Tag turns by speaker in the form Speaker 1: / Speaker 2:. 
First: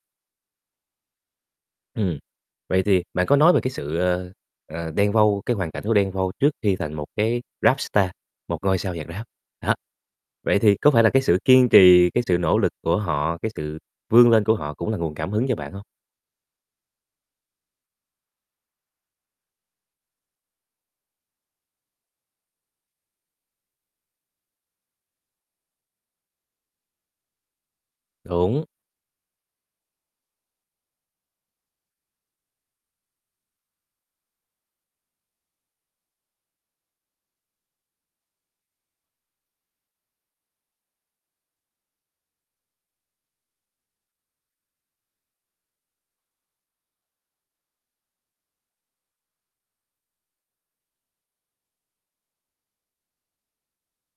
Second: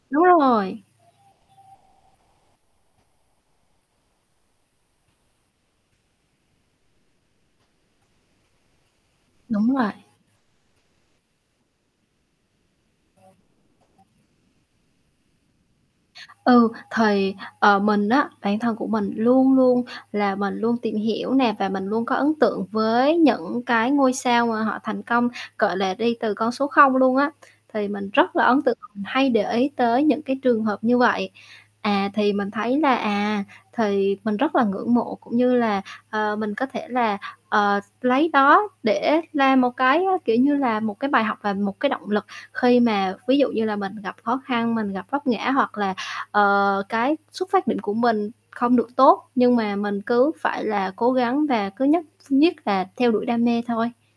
Speaker 1: Đúng rồi.
Speaker 2: Ừm, vậy thì bạn có nói về cái sự, ờ, ờ, Đen Vâu, cái hoàn cảnh của Đen Vâu trước khi thành một cái Rap star, một ngôi sao nhạc Rap,
Speaker 1: Đúng
Speaker 2: đó.
Speaker 1: rồi.
Speaker 2: Vậy thì có phải là cái sự kiên trì, cái sự nỗ lực của họ, cái sự vươn lên của họ cũng là nguồn cảm hứng cho bạn hông?
Speaker 1: Ừ, thì, ờ, mình á, bản thân của mình luôn luôn là mình luôn tìm hiểu nè và mình luôn có ấn tượng với những cái ngôi sao mà họ thành công, gọi là, đi từ con số không luôn á, thì mình rất là ấn
Speaker 2: Đúng.
Speaker 1: tượng và mình hay để ý tới những cái trường hợp như vậy. À, thì mình thấy là, à, thì mình rất là ngưỡng mộ cũng như là, ờ, mình có thể là, ờ, s lấy đó để làm một cái, à, kiểu như, là một cái bài học và một cái động lực khi mà ví dụ như là mình gặp khó khăn, mình gặp vấp ngã hoặc là, ờ, cái xuất phát điểm của mình không được tốt nhưng mà mình cứ phải là cố gắng và cứ nhất ph nhất là theo đuổi đam mê thôi.